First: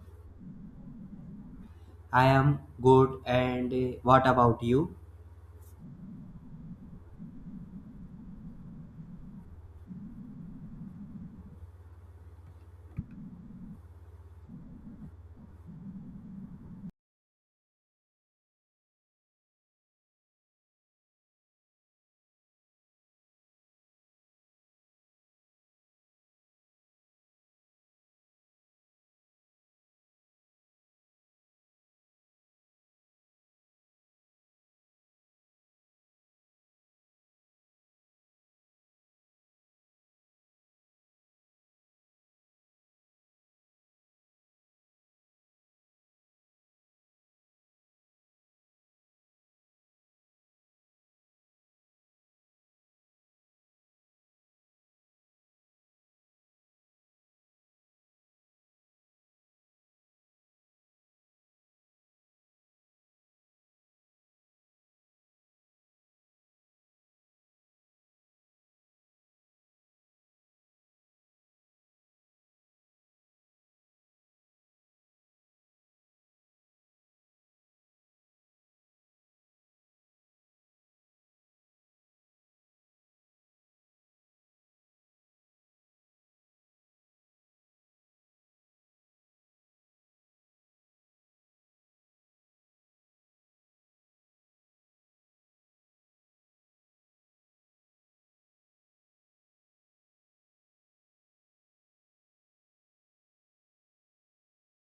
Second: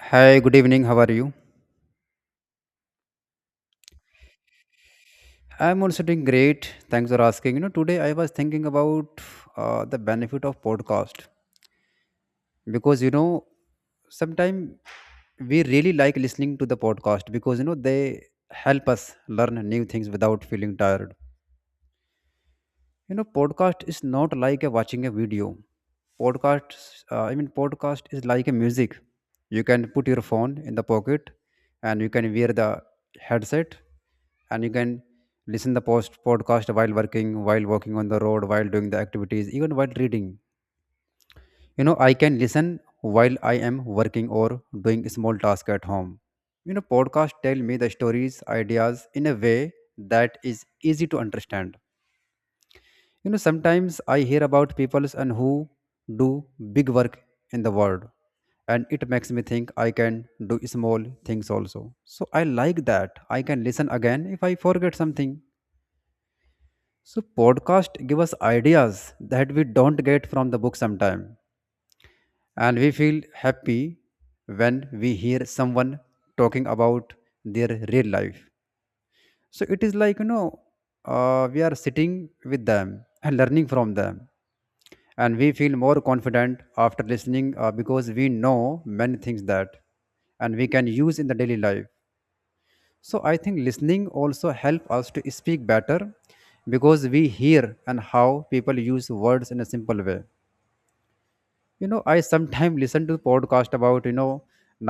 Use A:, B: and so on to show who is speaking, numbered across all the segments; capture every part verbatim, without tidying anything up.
A: Hi, good evening. How are you?
B: I am good, and uh, what about you?
A: I'm also doing great. Thanks for asking. You know, today I was thinking about uh, the benefit of podcast because you know sometimes we really like listening to the podcast because you know they help us learn new things without feeling tired. You know podcast is not like a watching a video podcast uh, i mean podcast is like a music. You can put your phone in the pocket and you can wear the headset and you can listen the post podcast while working, while walking on the road, while doing the activities, even while reading. You know I can listen while I am working or doing small task at home. You know podcast tell me the stories ideas in a way that is easy to understand. You know, sometimes I hear about people and who do big work in the world, and it makes me think I can do small things also. So I like that. I can listen again if I forget something. So podcast give us ideas that we don't get from the book sometime, and we feel happy when we hear someone talking about their real life. So it is like, you know, uh, we are sitting with them and learning from them, and we feel more confident after listening, uh, because we know many things that, and we can use in the daily life. So I think listening also help us to speak better because we hear and how people use words in a simple way. You know I sometimes listen to podcast about, you know,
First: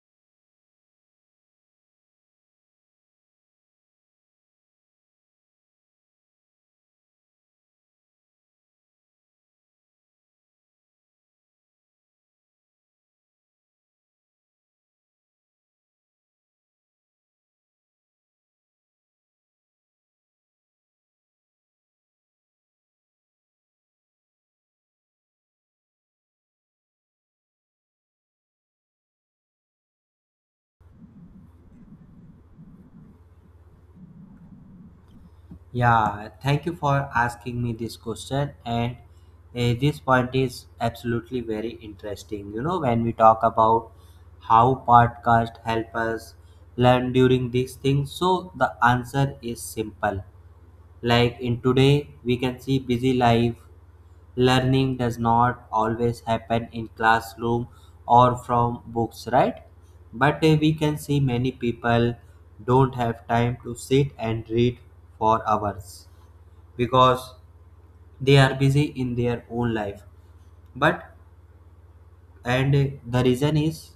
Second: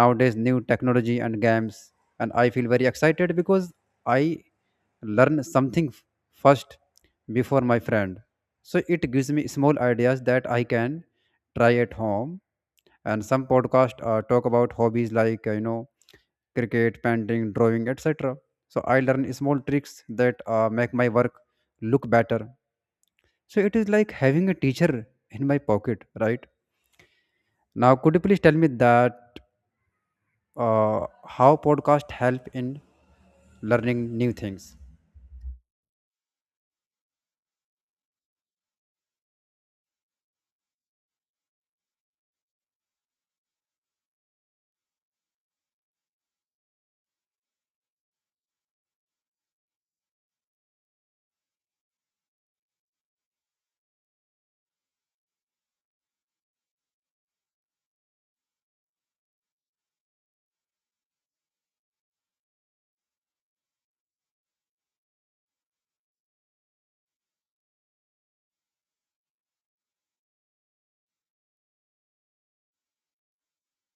A: nowadays new technology and games, and I feel very excited because I learn something f- first before my friend. So it gives me small ideas that I can try at home. And some podcast uh, talk about hobbies like, uh, you know, cricket, painting, drawing, etc. So I learn small tricks that uh, make my work look better. So it is like having a teacher in my pocket, right? Now, could you please tell me that uh, how podcast help in learning new things?
B: Yeah, thank you for asking me this question. And uh, this point is absolutely very interesting. You know, when we talk about how podcast help us learn during these things, so the answer is simple. Like in today, we can see busy life. Learning does not always happen in classroom or from books, right? But uh, we can see many people don't have time to sit and read for hours because they are busy in their own life. But and uh, the reason is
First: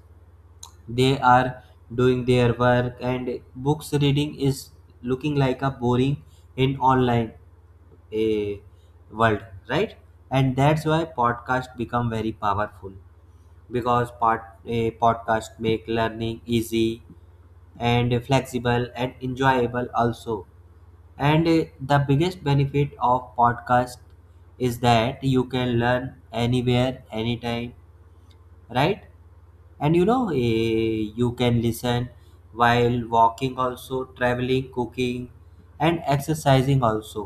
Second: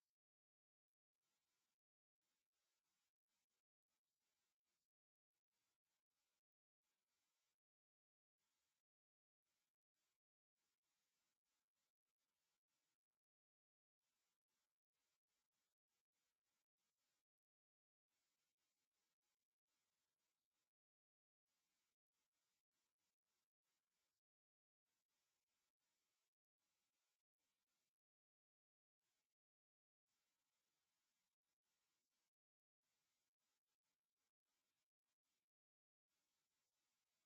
B: they are doing their work and books reading is looking like a boring in online a world, right? And that's why podcast become very powerful because part a podcast make learning easy and flexible and enjoyable also. And uh, the biggest benefit of podcast is that you can learn anywhere anytime, right? And you know, eh, you can listen while walking also, traveling, cooking, and exercising also.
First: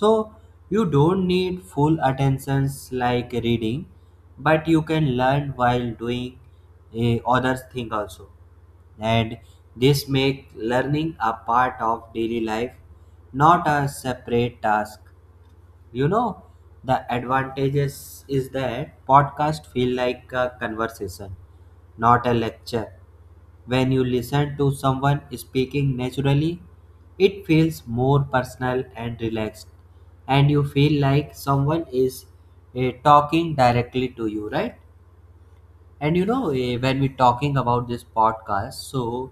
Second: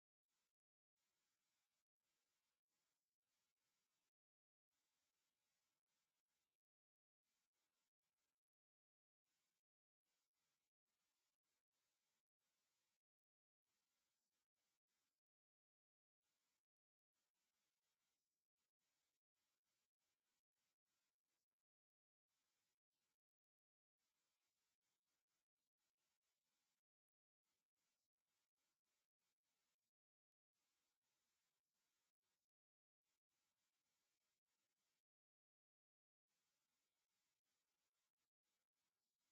B: So you don't need full attentions like reading, but you can learn while doing eh, other thing also. And this make learning a part of daily life, not a separate task. You know, the advantages is that podcast feel like a conversation, not a lecture. When you listen to someone speaking naturally, it feels more personal and relaxed, and you feel like someone is eh, talking directly to you, right? And you know, eh, when we're talking about this podcast, so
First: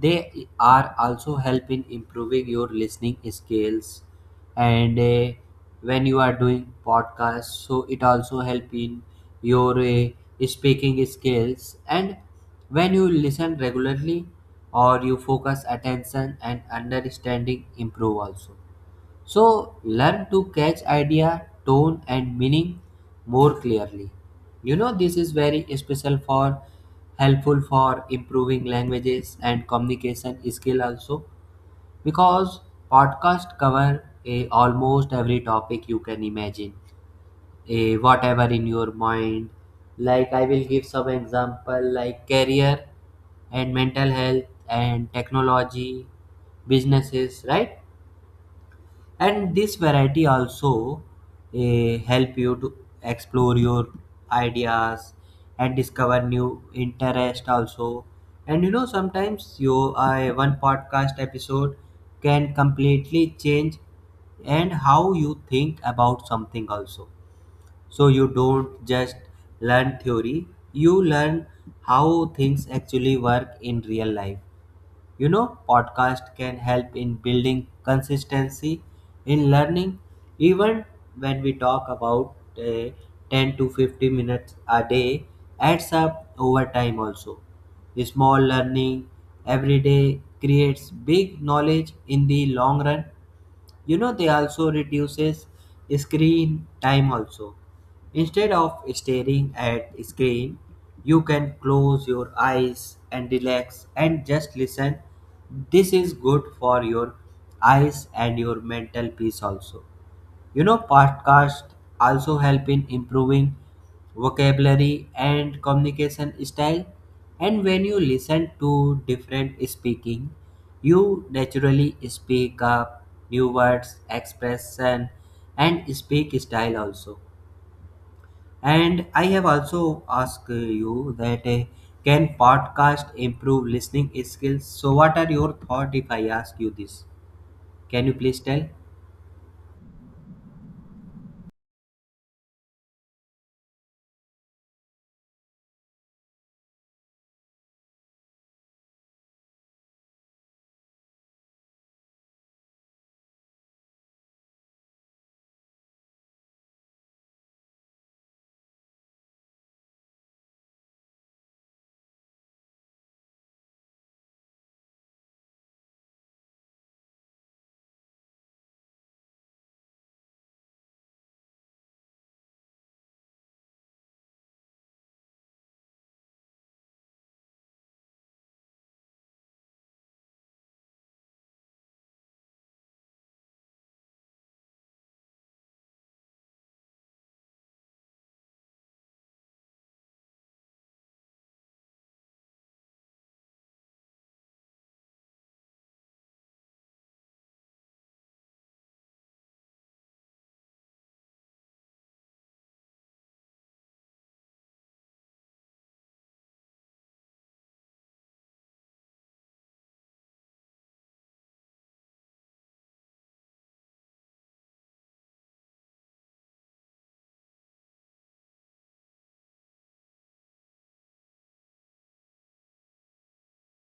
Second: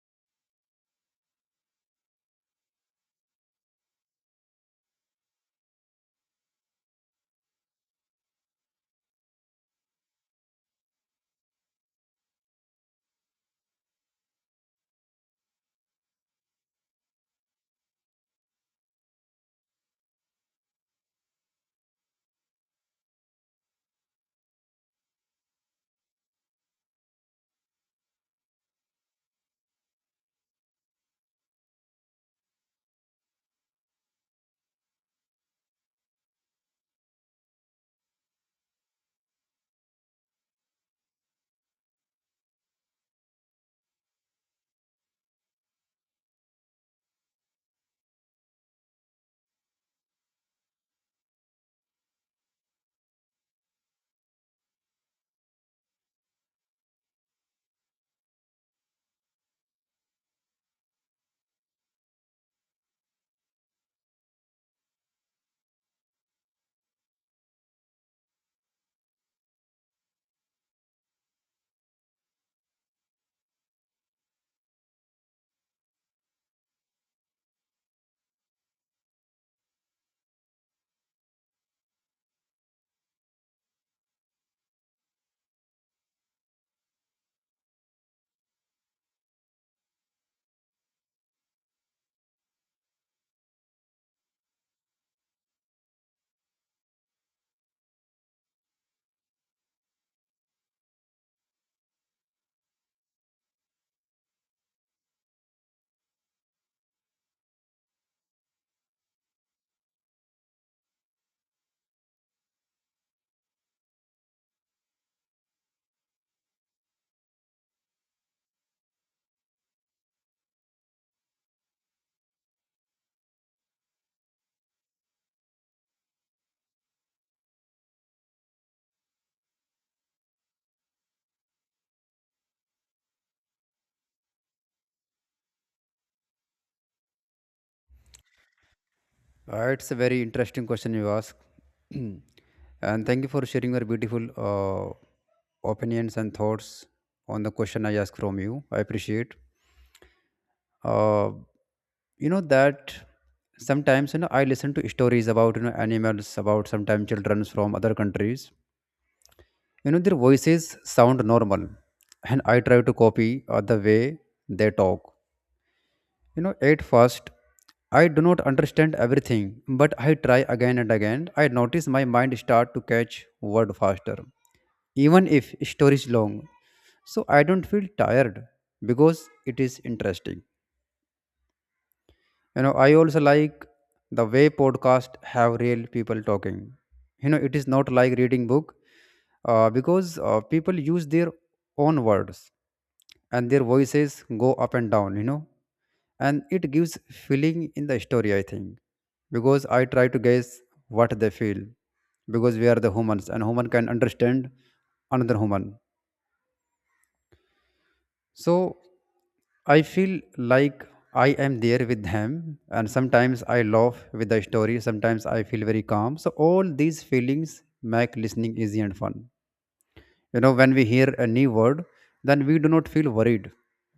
B: they are also help in improving your listening skills. And eh, when you are doing podcast, so it also help in your eh, speaking skills. And when you listen regularly, or you focus attention and understanding improve also. So learn to catch idea, tone and meaning more clearly. You know, this is very special for helpful for improving languages and communication skill also, because podcast cover a, almost every topic you can imagine, a, whatever in your mind. Like I will give some example like career and mental health and technology, businesses, right? And this variety also eh, help you to explore your ideas and discover new interest also. And you know, sometimes your uh, one podcast episode can completely change and how you think about something also. So you don't just learn theory, you learn how things actually work in real life. You know, podcast can help in building consistency in learning, even when we talk about uh, ten to fifty minutes a day adds up over time also. Small learning every day creates big knowledge in the long run. You know, they also reduces screen time also. Instead of staring at screen, you can close your eyes and relax and just listen. This is good for your eyes and your mental peace also. You know, podcasts also help in improving vocabulary and communication style. And when you listen to different speaking, you naturally speak up new words, expression, and speak style also. And I have also asked you that uh, can podcast improve listening skills? So, what are your thoughts if I ask you this? Can you please tell?
A: Uh, it's a very interesting question you ask, and thank you for sharing your beautiful uh, opinions and thoughts on the question I asked from you. I appreciate. Uh, you know that sometimes, you know, I listen to stories about, you know, animals, about sometimes children from other countries. You know their voices sound normal, and I try to copy uh, the way they talk. You know, at first, I do not understand everything, but I try again and again. I notice my mind start to catch word faster, even if story is long. So I don't feel tired because it is interesting. You know I also like the way podcast have real people talking. You know it is not like reading book, uh, because uh, people use their own words and their voices go up and down, you know, and it gives feeling in the story I think, because I try to guess what they feel, because we are the humans and human can understand another human. So I feel like I am there with them, and sometimes I laugh with the story, sometimes I feel very calm. So, all these feelings make listening easy and fun. You know, when we hear a new word, then we do not feel worried.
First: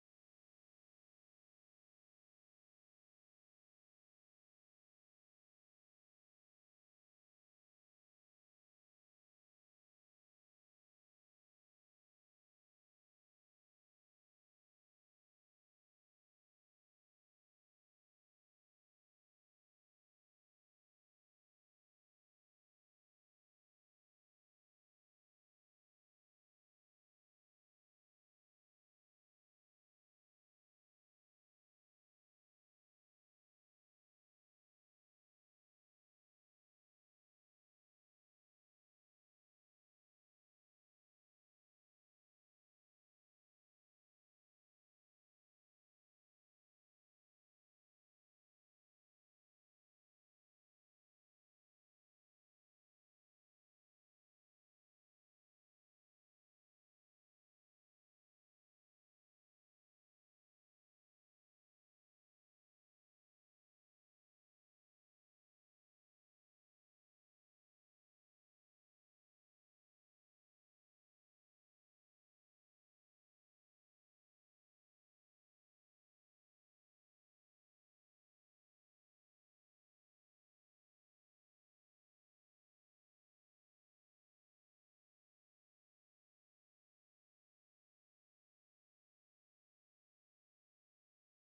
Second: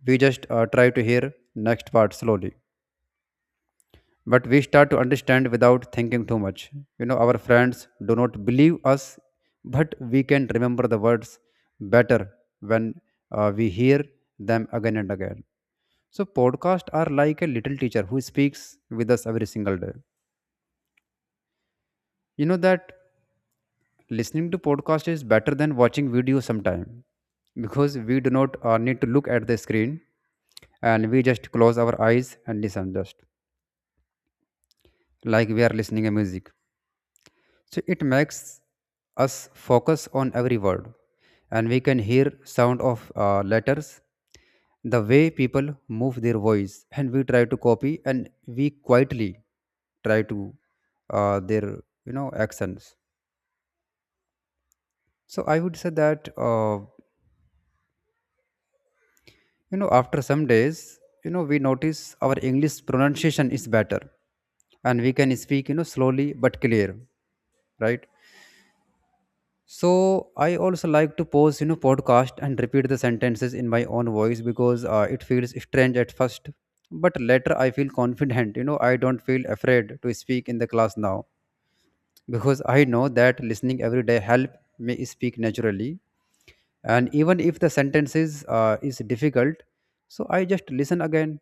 A: We just uh, try to hear next part slowly. But we start to understand without thinking too much. You know, our friends do not believe us, but we can remember the words better when uh, we hear them again and again. So podcasts are like a little teacher who speaks with us every single day. You know that listening to podcast is better than watching video sometime because we do not uh, need to look at the screen, and we just close our eyes and listen just like we are listening a music. So it makes us focus on every word, and we can hear sound of uh, letters, the way people move their voice, and we try to copy, and we quietly try to uh, their, you know, accents. So I would say that, uh, you know, after some days, you know, we notice our English pronunciation is better, and we can speak, you know, slowly but clear, right? So I also like to pause, you know, podcast and repeat the sentences in my own voice because uh, it feels strange at first, but later I feel confident. You know, I don't feel afraid to speak in the class now because I know that listening every day help me speak naturally. And even if the sentences uh, is difficult, so I just listen again.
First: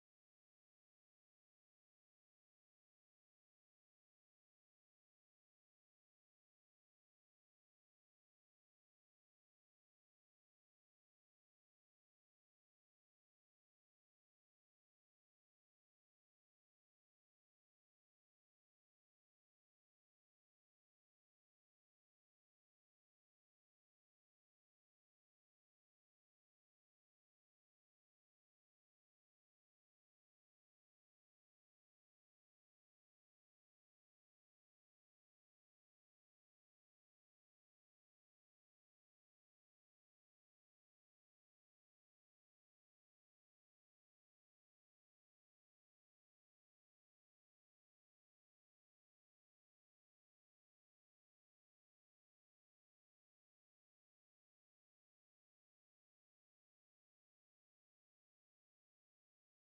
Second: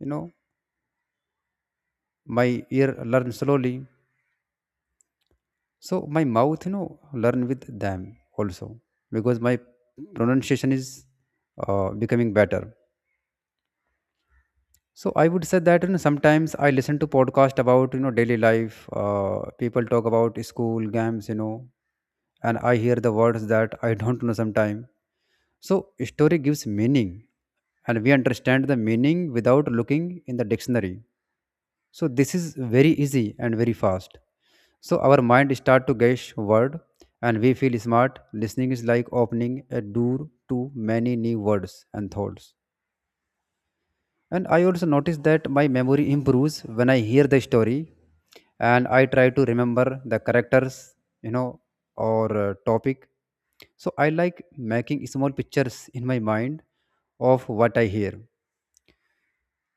A: You know, my ear learns slowly, so my mouth, you know, learn with them also, because my pronunciation is uh, becoming better. So I would say that, you know, sometimes I listen to podcast about, you know, daily life, uh, people talk about school, games, you know, and I hear the words that I don't know sometime. So story gives meaning, and we understand the meaning without looking in the dictionary. So this is very easy and very fast. So our mind start to guess word and we feel smart. Listening is like opening a door to many new words and thoughts. And I also notice that my memory improves when I hear the story and I try to remember the characters, you know, or uh, topic. So I like making small pictures in my mind of what I hear.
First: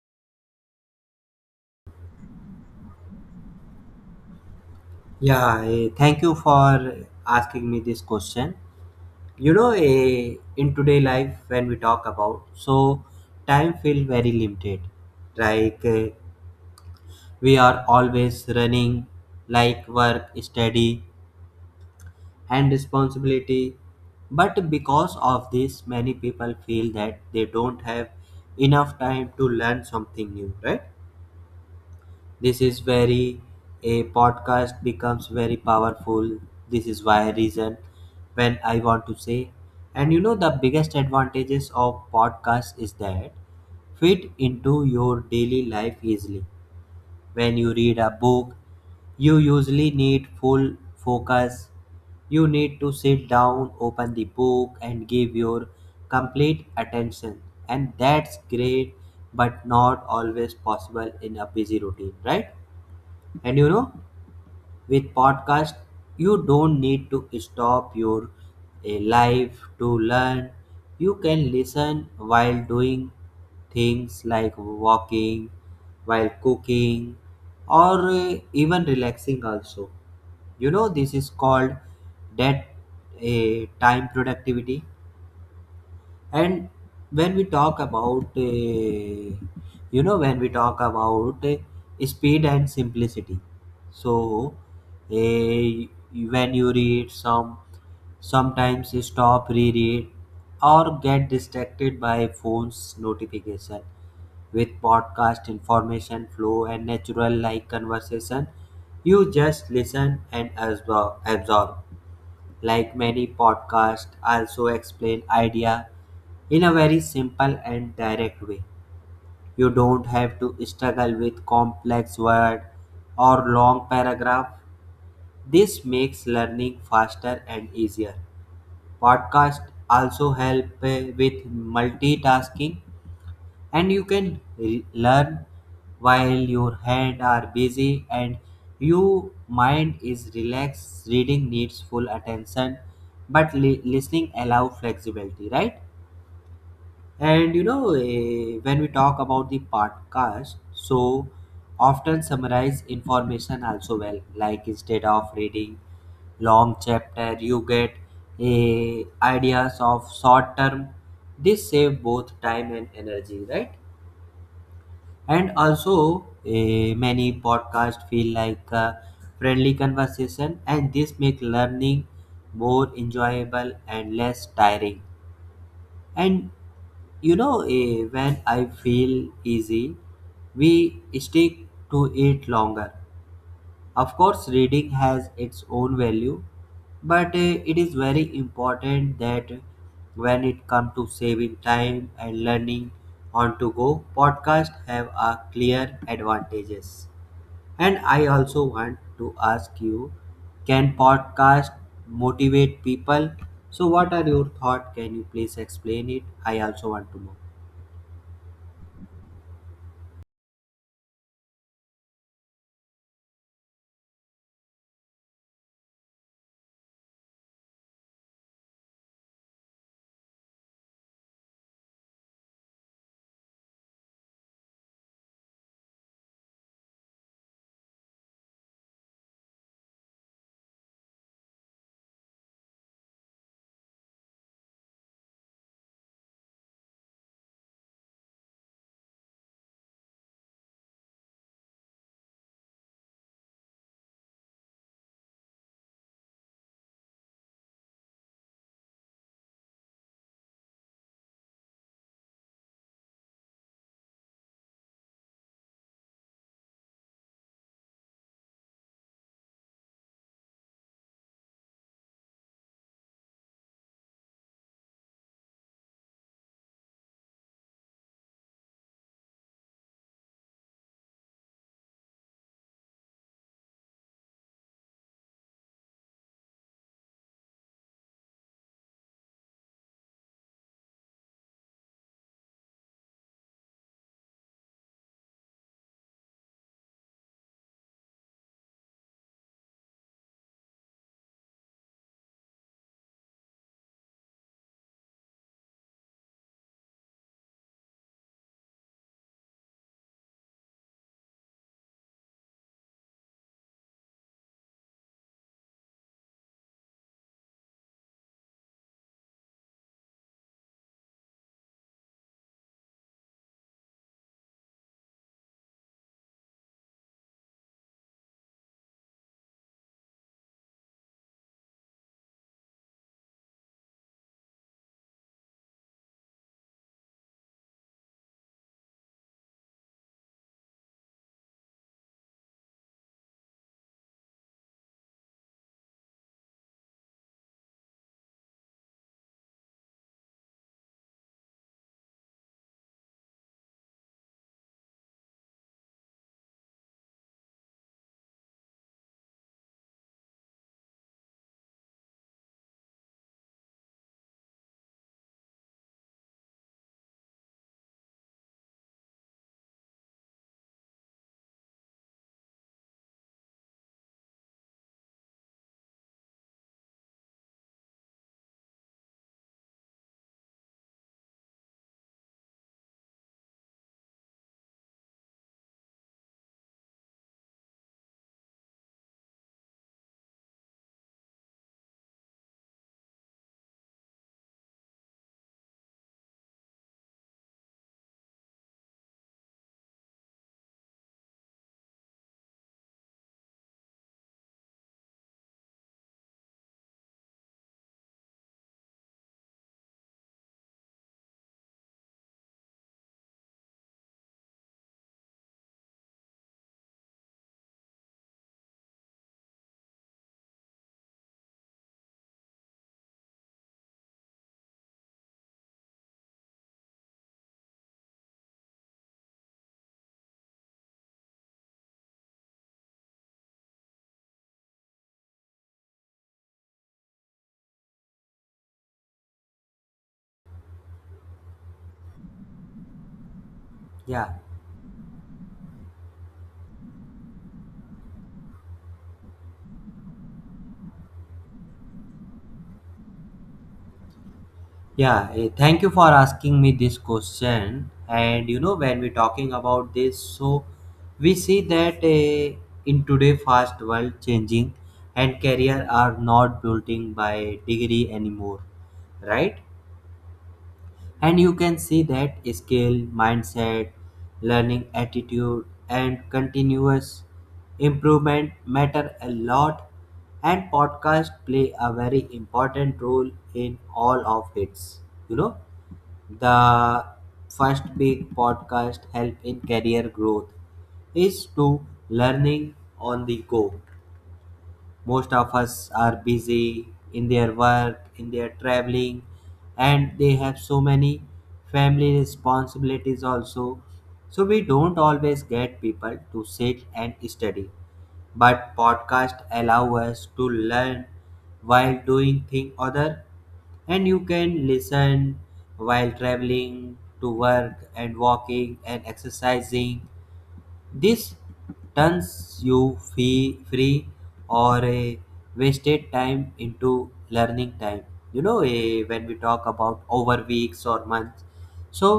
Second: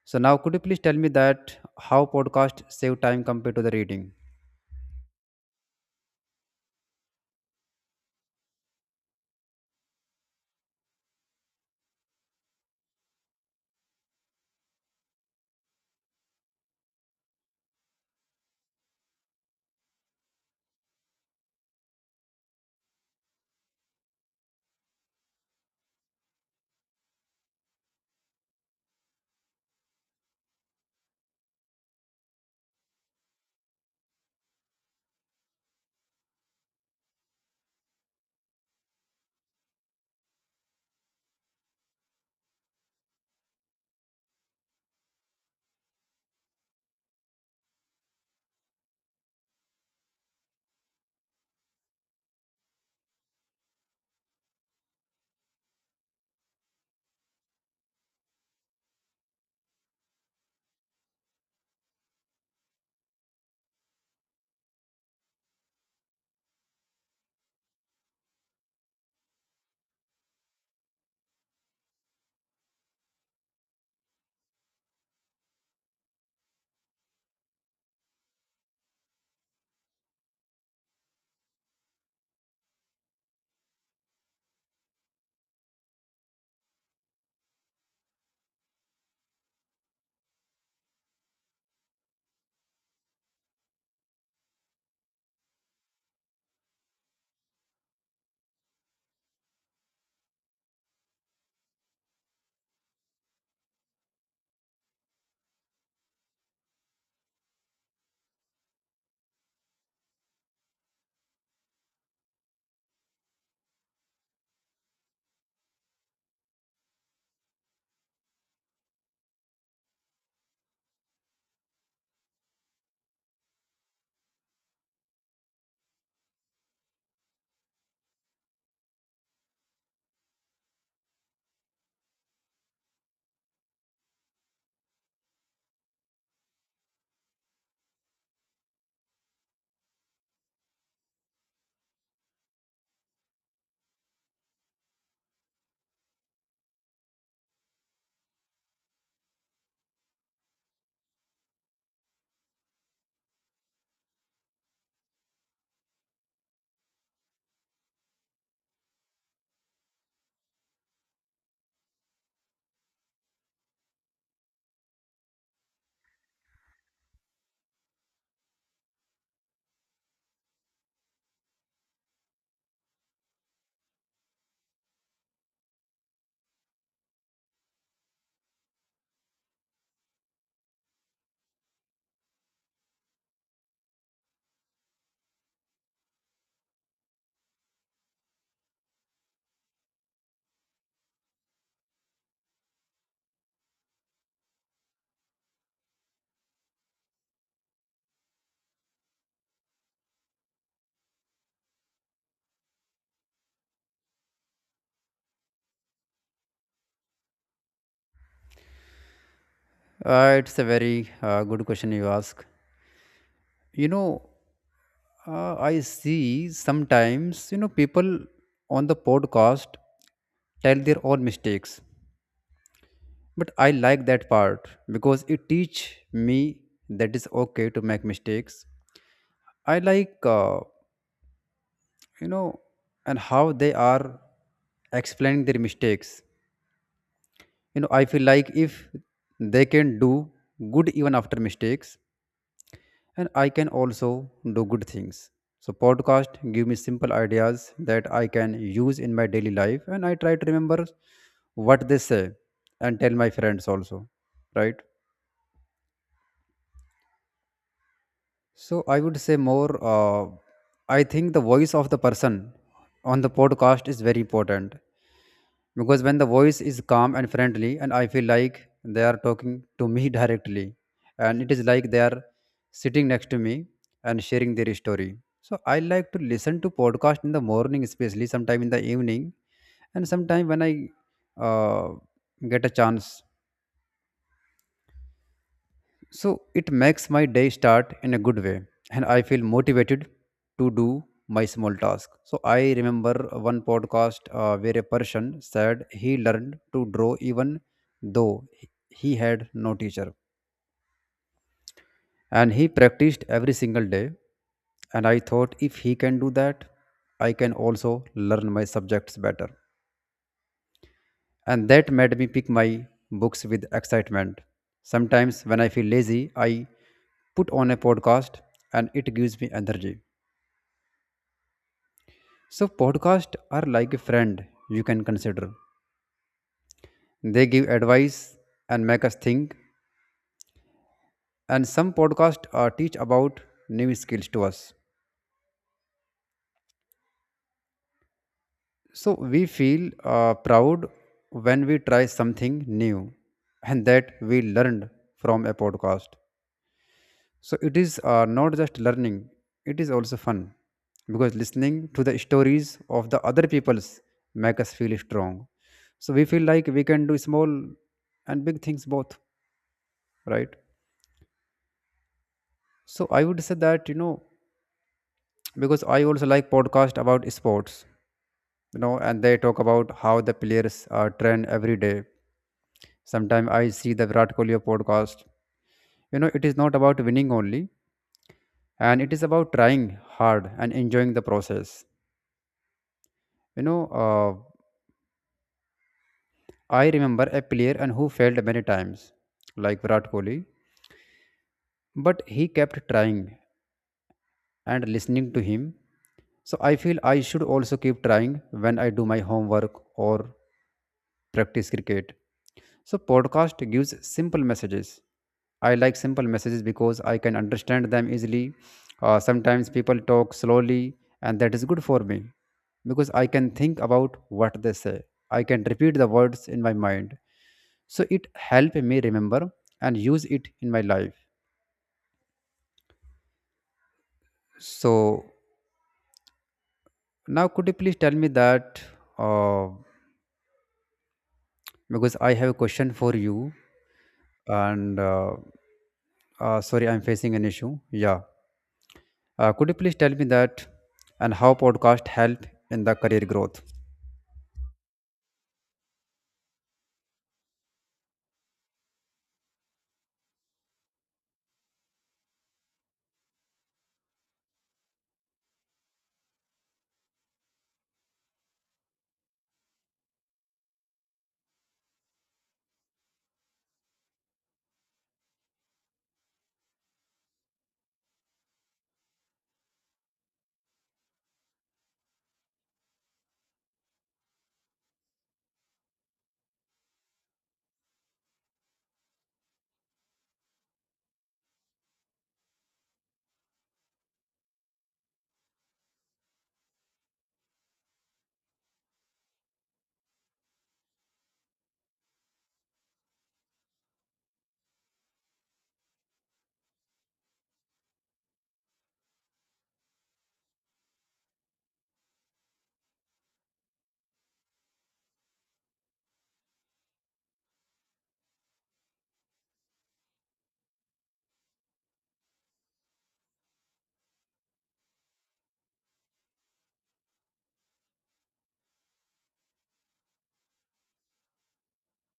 A: So now could you please tell me that how podcast save time compared to the reading?
B: Yeah, eh, thank you for asking me this question. You know, eh, in today life when we talk about, so time feel very limited. Like eh, we are always running, like work, study, and responsibility. But because of this, many people feel that they don't have enough time to learn something new, right? This is very a podcast becomes very powerful. This is why reason when I want to say. And you know, the biggest advantages of podcast is that fit into your daily life easily. When you read a book, you usually need full focus. You need to sit down, open the book, and give your complete attention. And that's great, but not always possible in a busy routine, right? And you know, with podcast, you don't need to stop your eh, life to learn. You can listen while doing things like walking, while cooking, or eh, even relaxing also. You know, this is called that eh, time productivity. And when we talk about, uh, you know, when we talk about uh, speed and simplicity, so uh, when you read some, sometimes you stop, reread, or get distracted by phone's notification. With podcast information flow and natural like conversation, you just listen and absor- absorb, like many podcasts, also explain idea in a very simple and direct way. You don't have to struggle with complex word or long paragraph. This makes learning faster and easier. Podcasts also help uh, with multitasking, and you can l- learn while your hands are busy and your mind is relaxed. Reading needs full attention, but li- listening allow flexibility, right? And you know, eh, when we talk about the podcast, so often summarize information also well, like instead of reading long chapter you get eh, ideas of short term. This save both time and energy, right? And also, eh, many podcasts feel like a friendly conversation, and this make learning more enjoyable and less tiring. And you know, eh, when I feel easy, we stick to it longer. Of course, reading has its own value, but uh, it is very important that when it comes to saving time and learning on to go, podcasts have a clear advantages. And I also want to ask you, can podcast motivate people? So, what are your thoughts? Can you please explain it? I also want to know.
A: Uh, it's a very uh, good question you ask. You know, uh, I see sometimes, you know, people on the podcast tell their own mistakes. But I like that part because it teach me that it's okay to make mistakes. I like, uh, you know, and how they are explaining their mistakes. You know, I feel like if they can do good even after mistakes, and I can also do good things. So podcast give me simple ideas that I can use in my daily life, and I try to remember what they say and tell my friends also, right? So I would say more, uh, I think the voice of the person on the podcast is very important because when the voice is calm and friendly, and I feel like they are talking to me directly, and it is like they are sitting next to me and sharing their story. So I like to listen to podcast in the morning, especially sometime in the evening, and sometime when I uh, get a chance. So it makes my day start in a good way and I feel motivated to do my small task. So I remember one podcast uh, where a person said he learned to draw even though he he had no teacher and he practiced every single day. And I thought if he can do that, I can also learn my subjects better. And that made me pick my books with excitement. Sometimes, when I feel lazy, I put on a podcast and it gives me energy. So, podcasts are like a friend you can consider. They give advice and make us think, and some podcasts uh, teach about new skills to us. So, we feel uh, proud when we try something new and that we learned from a podcast. So it is, uh, not just learning, it is also fun because listening to the stories of the other people's make us feel strong. So we feel like we can do small and big things both, right? So I would say that, you know, because I also like podcast about sports, you know, and they talk about how the players are trained every day. Sometimes I see the Virat Kohli podcast. You know, it is not about winning only, and it is about trying hard and enjoying the process. You know, uh, I remember a player and who failed many times, like Virat Kohli, but he kept trying and listening to him. So I feel I should also keep trying when I do my homework or practice cricket. So podcast gives simple messages. I like simple messages because I can understand them easily. Uh, sometimes people talk slowly, and that is good for me because I can think about what they say. I can repeat the words in my mind, so it help me remember and use it in my life. So now, could you please tell me that uh, because I have a question for you,
B: Yeah.
A: and uh, uh, sorry, I'm facing an issue. Yeah. Uh, could you please tell me that and how podcast help in the career growth?
B: Yeah, eh, thank you for asking me this question. And you know, when we're talking about this, so we see that eh, in today fast world, changing and career are not building by degree anymore, right? And you can see that skill, mindset, learning attitude, and continuous improvement matter a lot. And podcast play a very important role in all of its. You know, the first big podcast help in career growth is to learning on the go. Most of us are busy in their work, in their traveling, and they have so many family responsibilities also. So we don't always get people to sit and study, but podcast allow us to learn while doing thing other, and you can listen while traveling to work and walking and exercising. This turns you fee- free or a wasted time into learning time. You know, eh, when we talk about over weeks or months, so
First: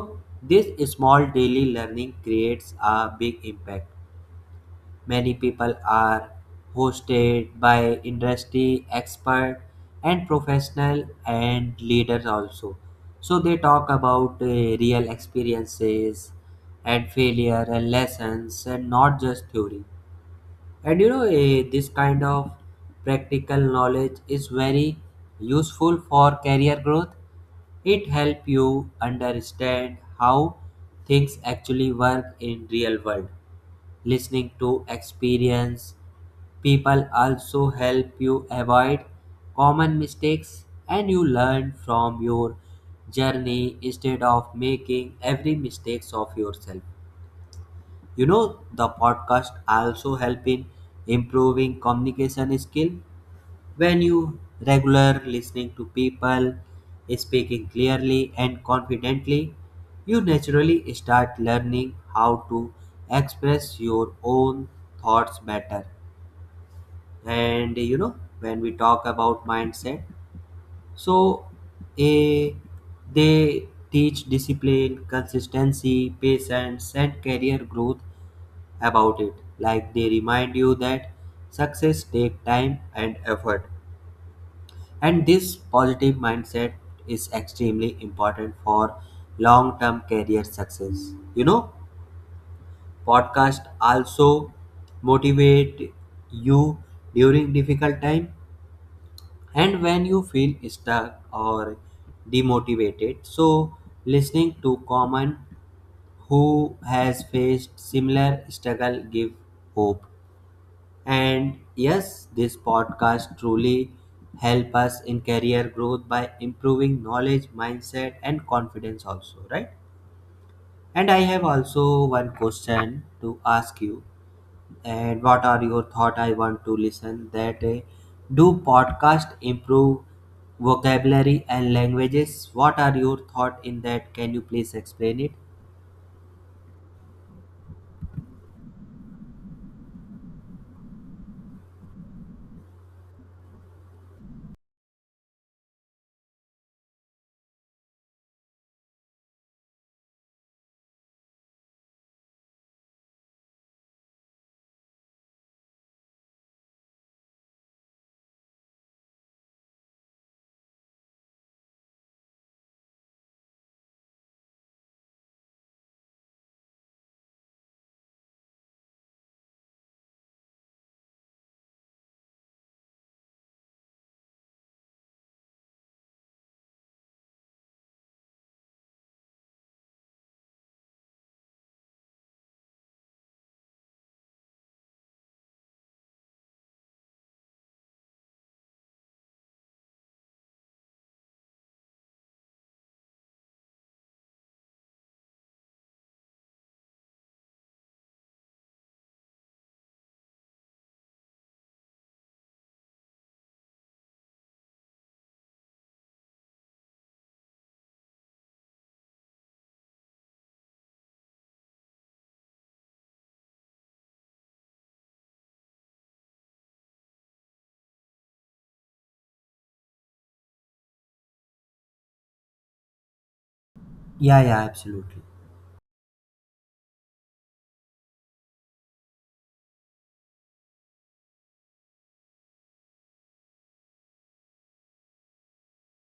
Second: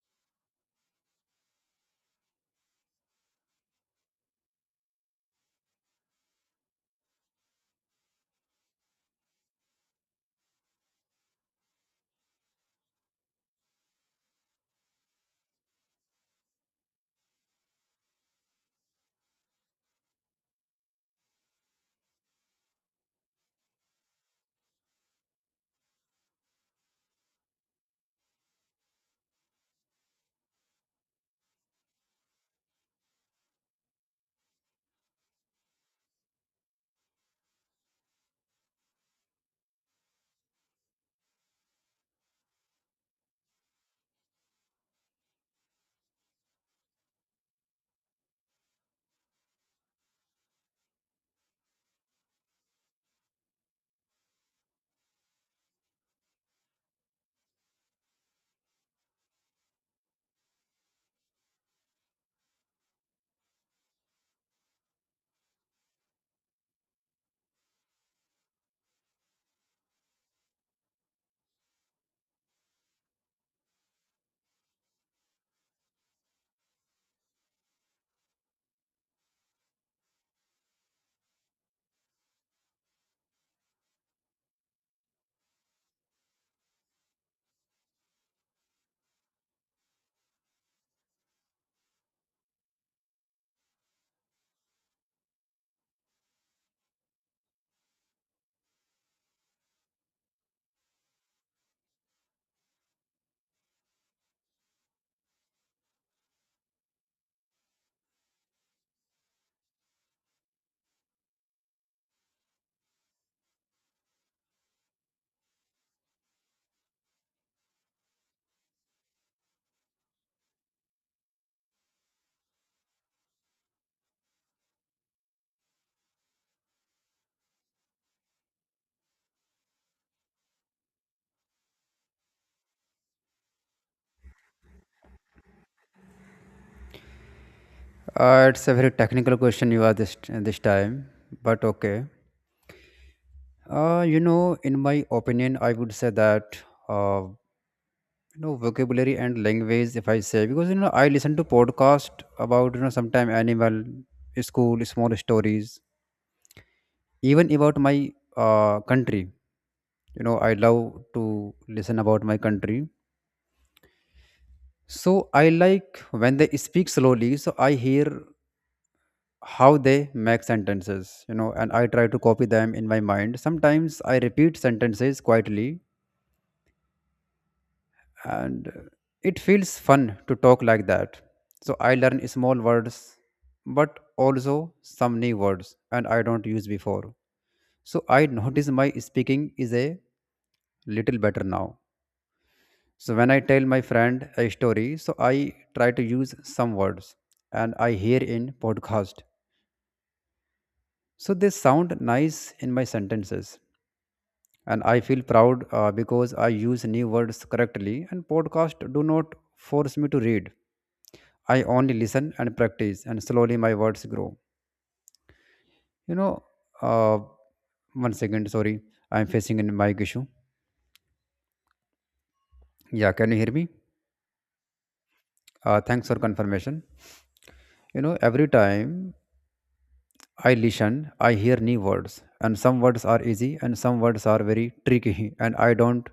B: this small daily learning creates a big impact. Many people are hosted by industry expert and professional and leaders also. So they talk about uh, real experiences and failure and lessons, and not just theory. And you know, eh, this kind of practical knowledge is very useful for career growth. It helps you understand how things actually work in real world. Listening to experience people also help you avoid common mistakes, and you learn from your journey instead of making every mistakes of yourself. You know, the podcast also help in improving communication skill. When you regular listening to people speaking clearly and confidently, you naturally start learning how to express your own thoughts better. And you know, when we talk about mindset, so a they teach discipline, consistency, patience, and career growth about it. Like they remind you that success takes time and effort. And this positive mindset is extremely important for long-term career success. You know, podcast also motivate you during difficult time, and when you feel stuck or demotivated. So listening to common who has faced similar struggle give hope. And yes, this podcast truly help us in career growth by improving knowledge, mindset and confidence also, right? And I have also one question to ask you. And what are your thought I want to listen that uh, do podcast improve vocabulary and languages? What are your thought in that? Can you please explain it?
A: Uh, it's a very technical question you asked this, this time, but okay. Uh, you know, in my opinion, I would say that, uh, you know, vocabulary and language. If I say, because you know I listen to podcast about you know sometime animal, school, small stories, even about my uh, country. You know, I love to listen about my country. So I like when they speak slowly. So I hear how they make sentences you know and I try to copy them in my mind. Sometimes I repeat sentences quietly, and uh, it feels fun to talk like that. So I learn small words, but also some new words and I don't use before. So I notice my speaking is a little better now. So when I tell my friend a story, so I try to use some words and I hear in podcast, so they sound nice in my sentences. And I feel proud uh, because I use new words correctly, and podcasts do not force me to read. I only listen and practice, and slowly my words grow. you know uh, One second, sorry. I'm facing a mic issue. Yeah, can you hear me?
B: Yeah, yeah, absolutely.
A: Uh, thanks for confirmation. You know, every time I listen, I hear new words, and some words are easy and some words are very tricky, and I don't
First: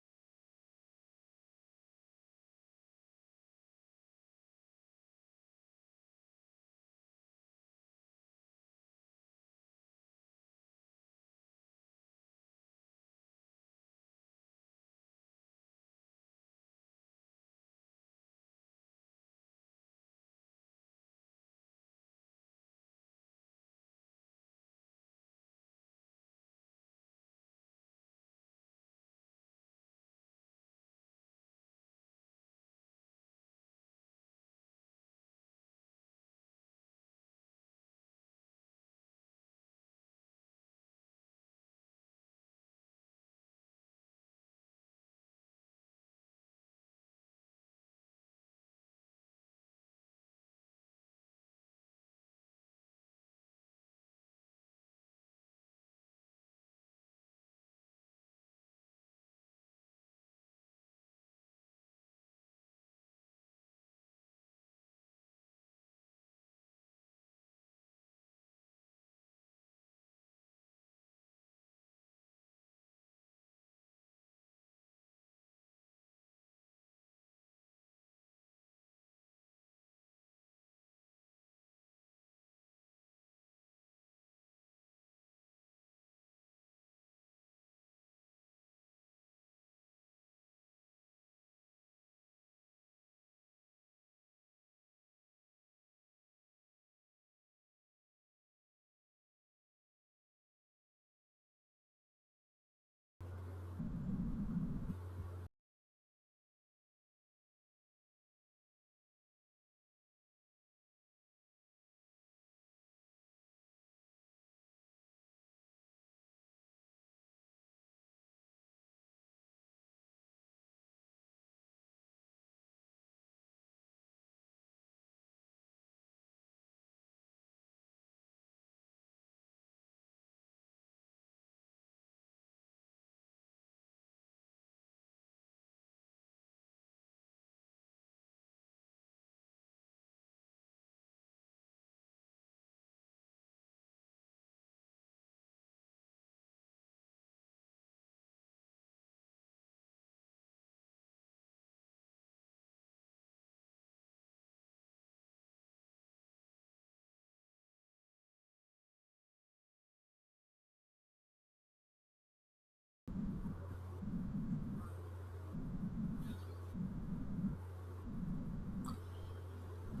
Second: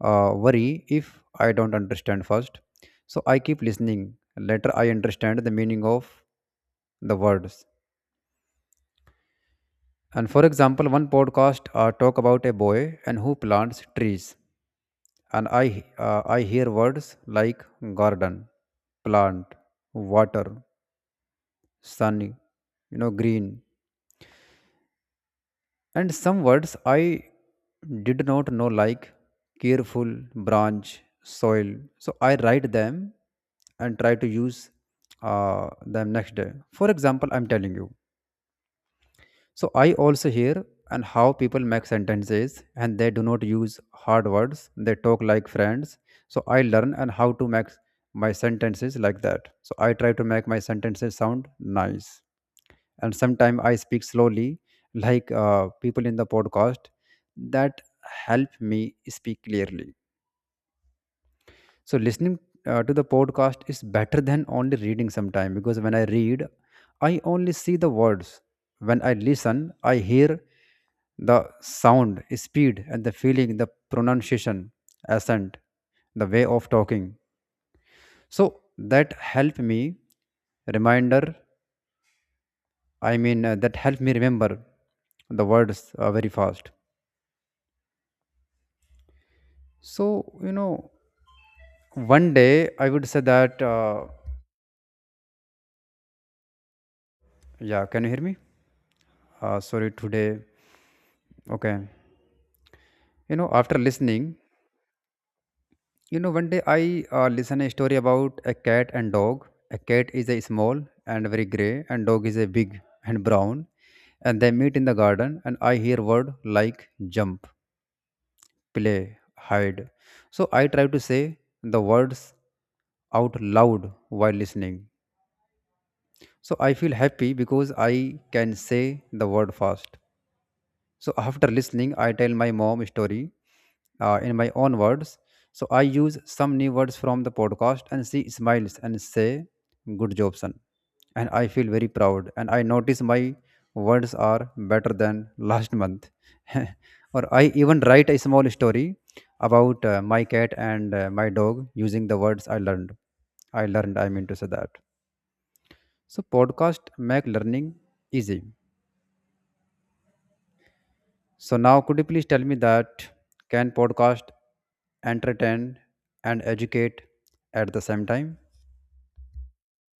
A: uh, worry if I don't understand first. So I keep listening. Later, I understand the meaning of the words. And for example, one podcast uh, talk about a boy and who plants trees, and I uh, I hear words like garden, plant, water, sun, you know, green, and some words I did not know like careful, branch, soil. So I write them and try to use uh, them next day. For example, I'm telling you. So I also hear and how people make sentences, and they do not use hard words. They talk like friends. So I learn and how to make my sentences like that. So I try to make my sentences sound nice. And sometimes I speak slowly, like uh, people in the podcast. That help me speak clearly. So listening uh, to the podcast is better than only reading sometime, because when I read, I only see the words. When I listen, I hear the sound speed and the feeling, the pronunciation, accent, the way of talking. So that help me reminder. I mean uh, that help me remember the words uh, very fast. So you know, one day I would say that uh, yeah, can you hear me? Uh, sorry today. Okay. You know, after listening, you know, one day I uh, listen a story about a cat and dog. A cat is a small and very gray, and dog is a big and brown, and they meet in the garden. And I hear word like jump, play, hide. So I try to say the words out loud while listening. So I feel happy because I can say the word fast. So after listening, I tell my mom story uh, in my own words. So I use some new words from the podcast, and she smiles and say, "Good job, son." And I feel very proud, and I notice my words are better than last month. Or I even write a small story about uh, my cat and uh, my dog using the words I learned. I learned. I mean to say that. So podcast make learning easy. So now, could you please tell me that can podcast entertain and educate at the same time?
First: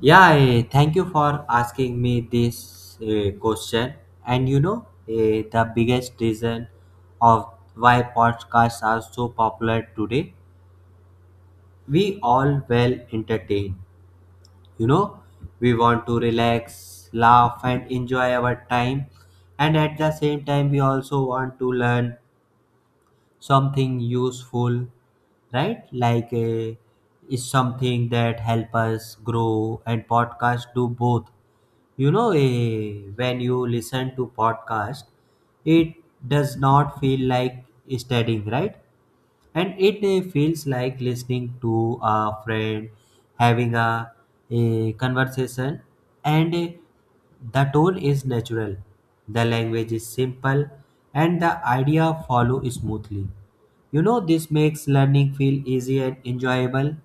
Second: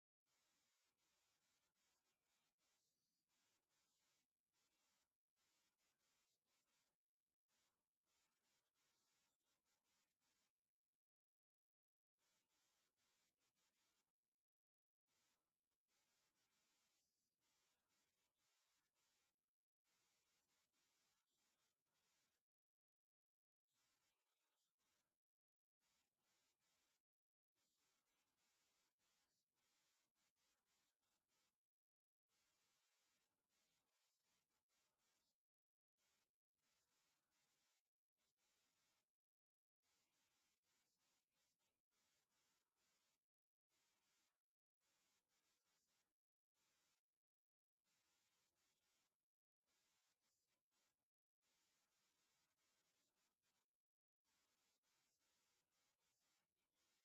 B: Yeah, eh, thank you for asking me this eh, question. And you know, eh, the biggest reason of why podcasts are so popular today, we all well entertain. You know, we want to relax, laugh, and enjoy our time. And at the same time, we also want to learn something useful, right? Like eh, is something that help us grow, and podcasts do both. You know, eh, when you listen to podcast, it does not feel like studying, right? And it eh, feels like listening to a friend having a, a conversation, and eh, the tone is natural, the language is simple, and the idea follow smoothly. You know, this makes learning feel easy and enjoyable.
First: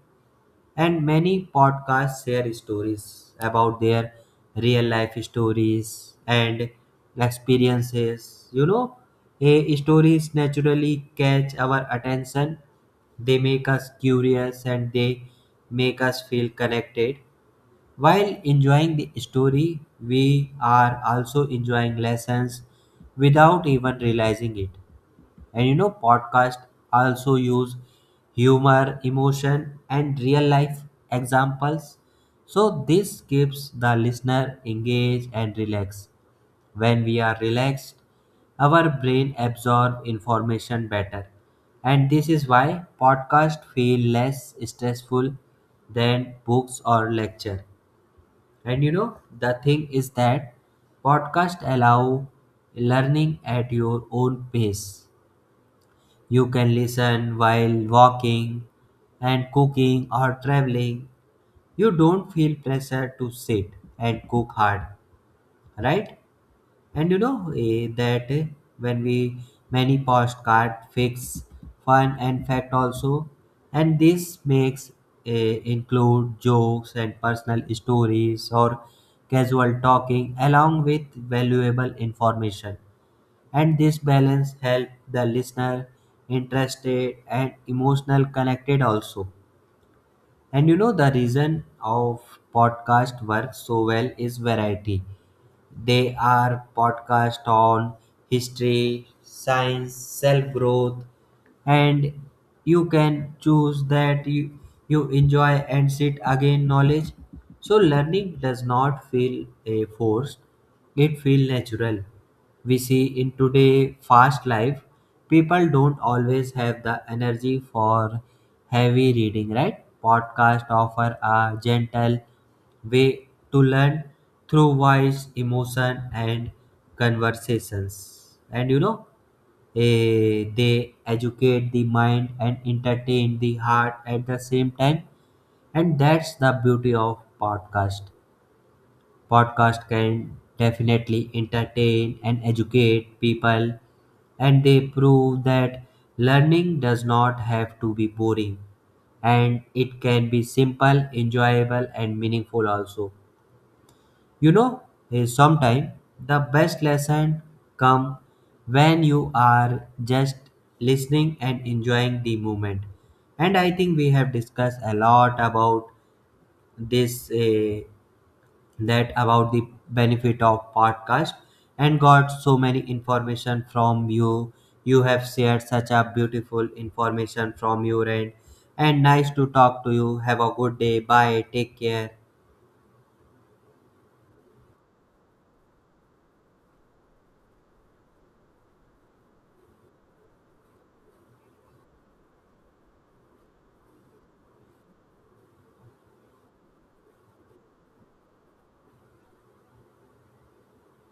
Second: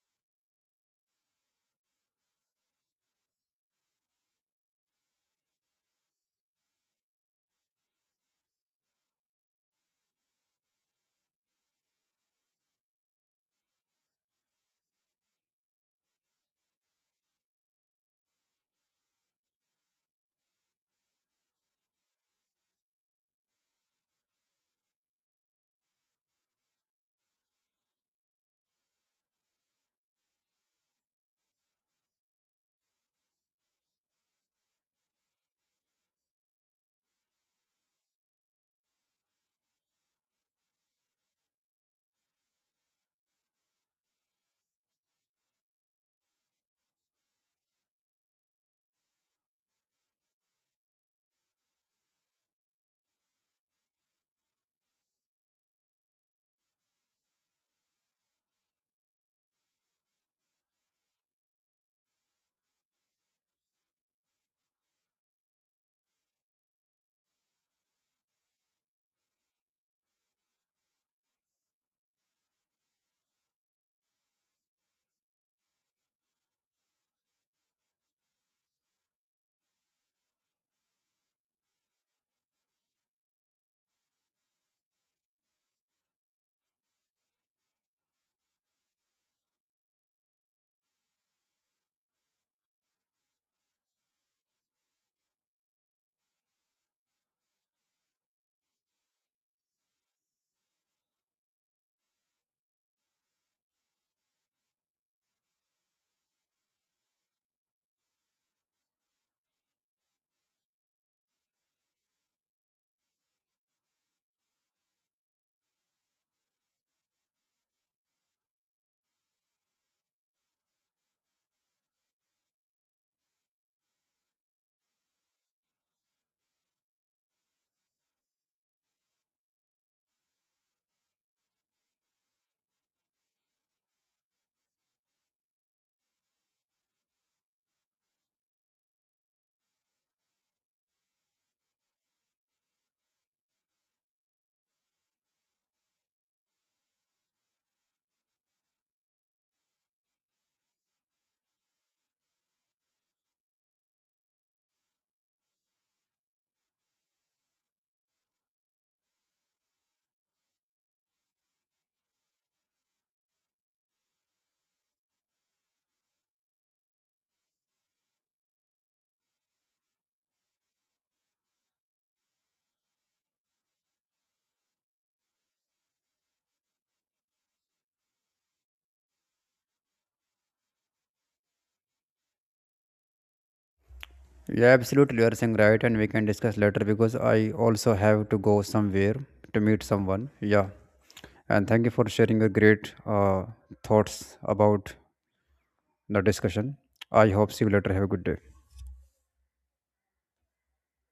B: And many podcasts share stories about their real life stories and experiences. You know, eh, stories naturally catch our attention, they make us curious and they make us feel connected. While enjoying the story, we are also enjoying lessons without even realizing it. And you know, podcasts also use humor, emotion, and real life examples. So this keeps the listener engaged and relaxed. When we are relaxed, our brain absorbs information better. And this is why podcasts feel less stressful than books or lecture. And you know, the thing is that podcasts allow learning at your own pace. You can listen while walking and cooking or traveling. You don't feel pressure to sit and cook hard, right? And you know, eh, that eh, when we many postcard fix fun and fact also, and this makes eh, include jokes and personal stories or casual talking along with valuable information, and this balance helps the listener interested and emotional connected also. And you know, the reason of podcast work so well is variety. They are podcast on history, science, self growth, and you can choose that you, you enjoy and sit again knowledge. So learning does not feel a forced; it feel natural. We see in today fast life, people don't always have the energy for heavy reading, right? Podcasts offer a gentle way to learn through voice, emotion, and conversations. And you know, eh, they educate the mind and entertain the heart at the same time. And that's the beauty of podcast. Podcast can definitely entertain and educate people, and they prove that learning does not have to be boring, and it can be simple, enjoyable, and meaningful also. You know, sometimes the best lesson come when you are just listening and enjoying the moment. And I think we have discussed a lot about this uh, that about the benefit of podcast, and got so many information from you. You have shared such a beautiful information from your end, and nice to talk to you. Have a good day. Bye, take care.
A: Yeah, absolutely. You are saying right, and we can discuss later because I also have to go somewhere to meet someone. Yeah, and thank you for sharing your great uh, thoughts about the discussion. I hope see you later. Have a good day.